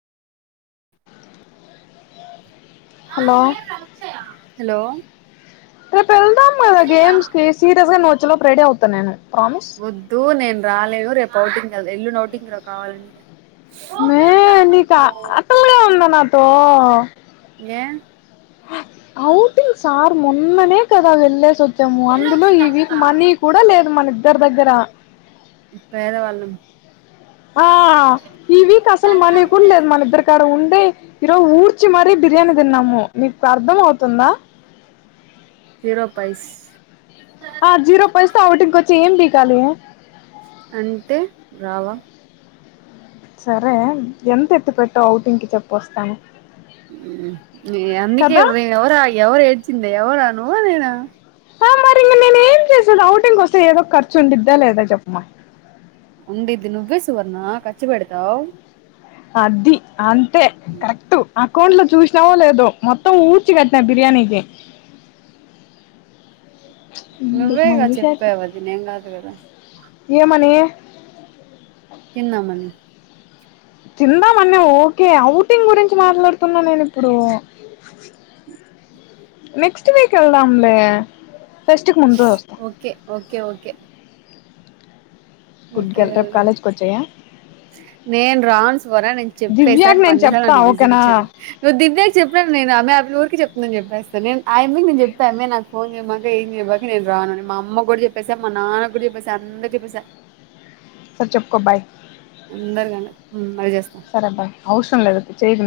Hello hello రేప్ ఏళ్దాం గాదా గేమ్స్ కి సీరియస్ గా నువ్వు వచ్చే లోపు రెడీ అవుతాను నేను. ప్రామిస్ వద్దు నేను రాలేను రేప్ ఔటింగ్ ఎల్లుండి ఔటింగ్ రా కావాలంటే. మే నీక్ అటల్గా ఉంద నాతో. ఏం. ఓటింగ్ సార్ మొన్ననే కదా వెళ్ళే వస్. చము అందులో ఈ వీక్ మనీ కూడా లేదు మన ఇద్దరి దగ్గర. పేదవాళ్ళం. ఆహ్ ఈ వీక్ అసలు మనీ కూడా లేద్ మనిద్దరికాడ ఉంటే ఈరోజు ఊడ్చి మరీ బిర్యానీ తిన్నాము నికు అర్ధం అవుతుందా. జీరో పైస్. ఆహ్ జీరో పైస్ తో ఔటింగ్ కోచ్చి ఏం పికాలి. అంటే రావా. సరే ఎంత ఎత్తుకత్తావ్ ఔటింగ్కి చెప్పోస్తా. ని అందుకే ఎవరా ఎవరు ఏడ్చింది ఎవరా నువ్వ నేనా. ఆహ్ మరి ఇంగా నేను ఏం చేసేది ఔటింగ్ కోస్తే ఏదో ఖర్చు ఉండిద్దా లేదా చెప్పమ్మా. ఉండిద్ది నువ్వే సువర్ణ ఖర్చు పెడతావు. అది అంతే కరెక్ట్ అకౌంట్ లో చూసినావో లేదో మొత్తం ఊడ్చి కట్నా బిర్యానీ. నికి. ఎందుకు నువ్వే గా మంజు షాకి చెప్పేవు అది నేను గదు గాదా. ఏమని. తిందామని. తిందామనీ ఓకే అవుటింగ్ గురించి మాట్లాడుతున్నా నేనిప్పుడు నెక్స్ట్ వీక్ ఏళ్దాంలే. Okay okay okay. Good okay girl రేప్ వెళ్దాం కాలేజ్ కోచెసేయ్యే. నేను రాను సువర్ణ నికు చెప్పేశా దివ్యాకి నువ్వు నేను అన్నిసార్ చెప్తా నన్ ఓకేనా విసిగించకు దివ్యాక్ చెప్పిన్ నేను ఆమె. నా బ్లూర్ కి చెప్. నేను చెప్పేస్త నేను ఆయమీన్ నే చెప్పా మే నాకు ఫోన్ చేయమాక ఏం చేయామాక నేను రానని మా అమ్మ గుడా చెప్పేసా మా నా. నాన్నకు గుడ చెప్పేస అందరికి చెప్పేస. Sir చెప్కో bye. అందర్ గానే ఉమ్. సరే బాయ్ అవ్సరం లేదీప్పుడ్ చేయకు.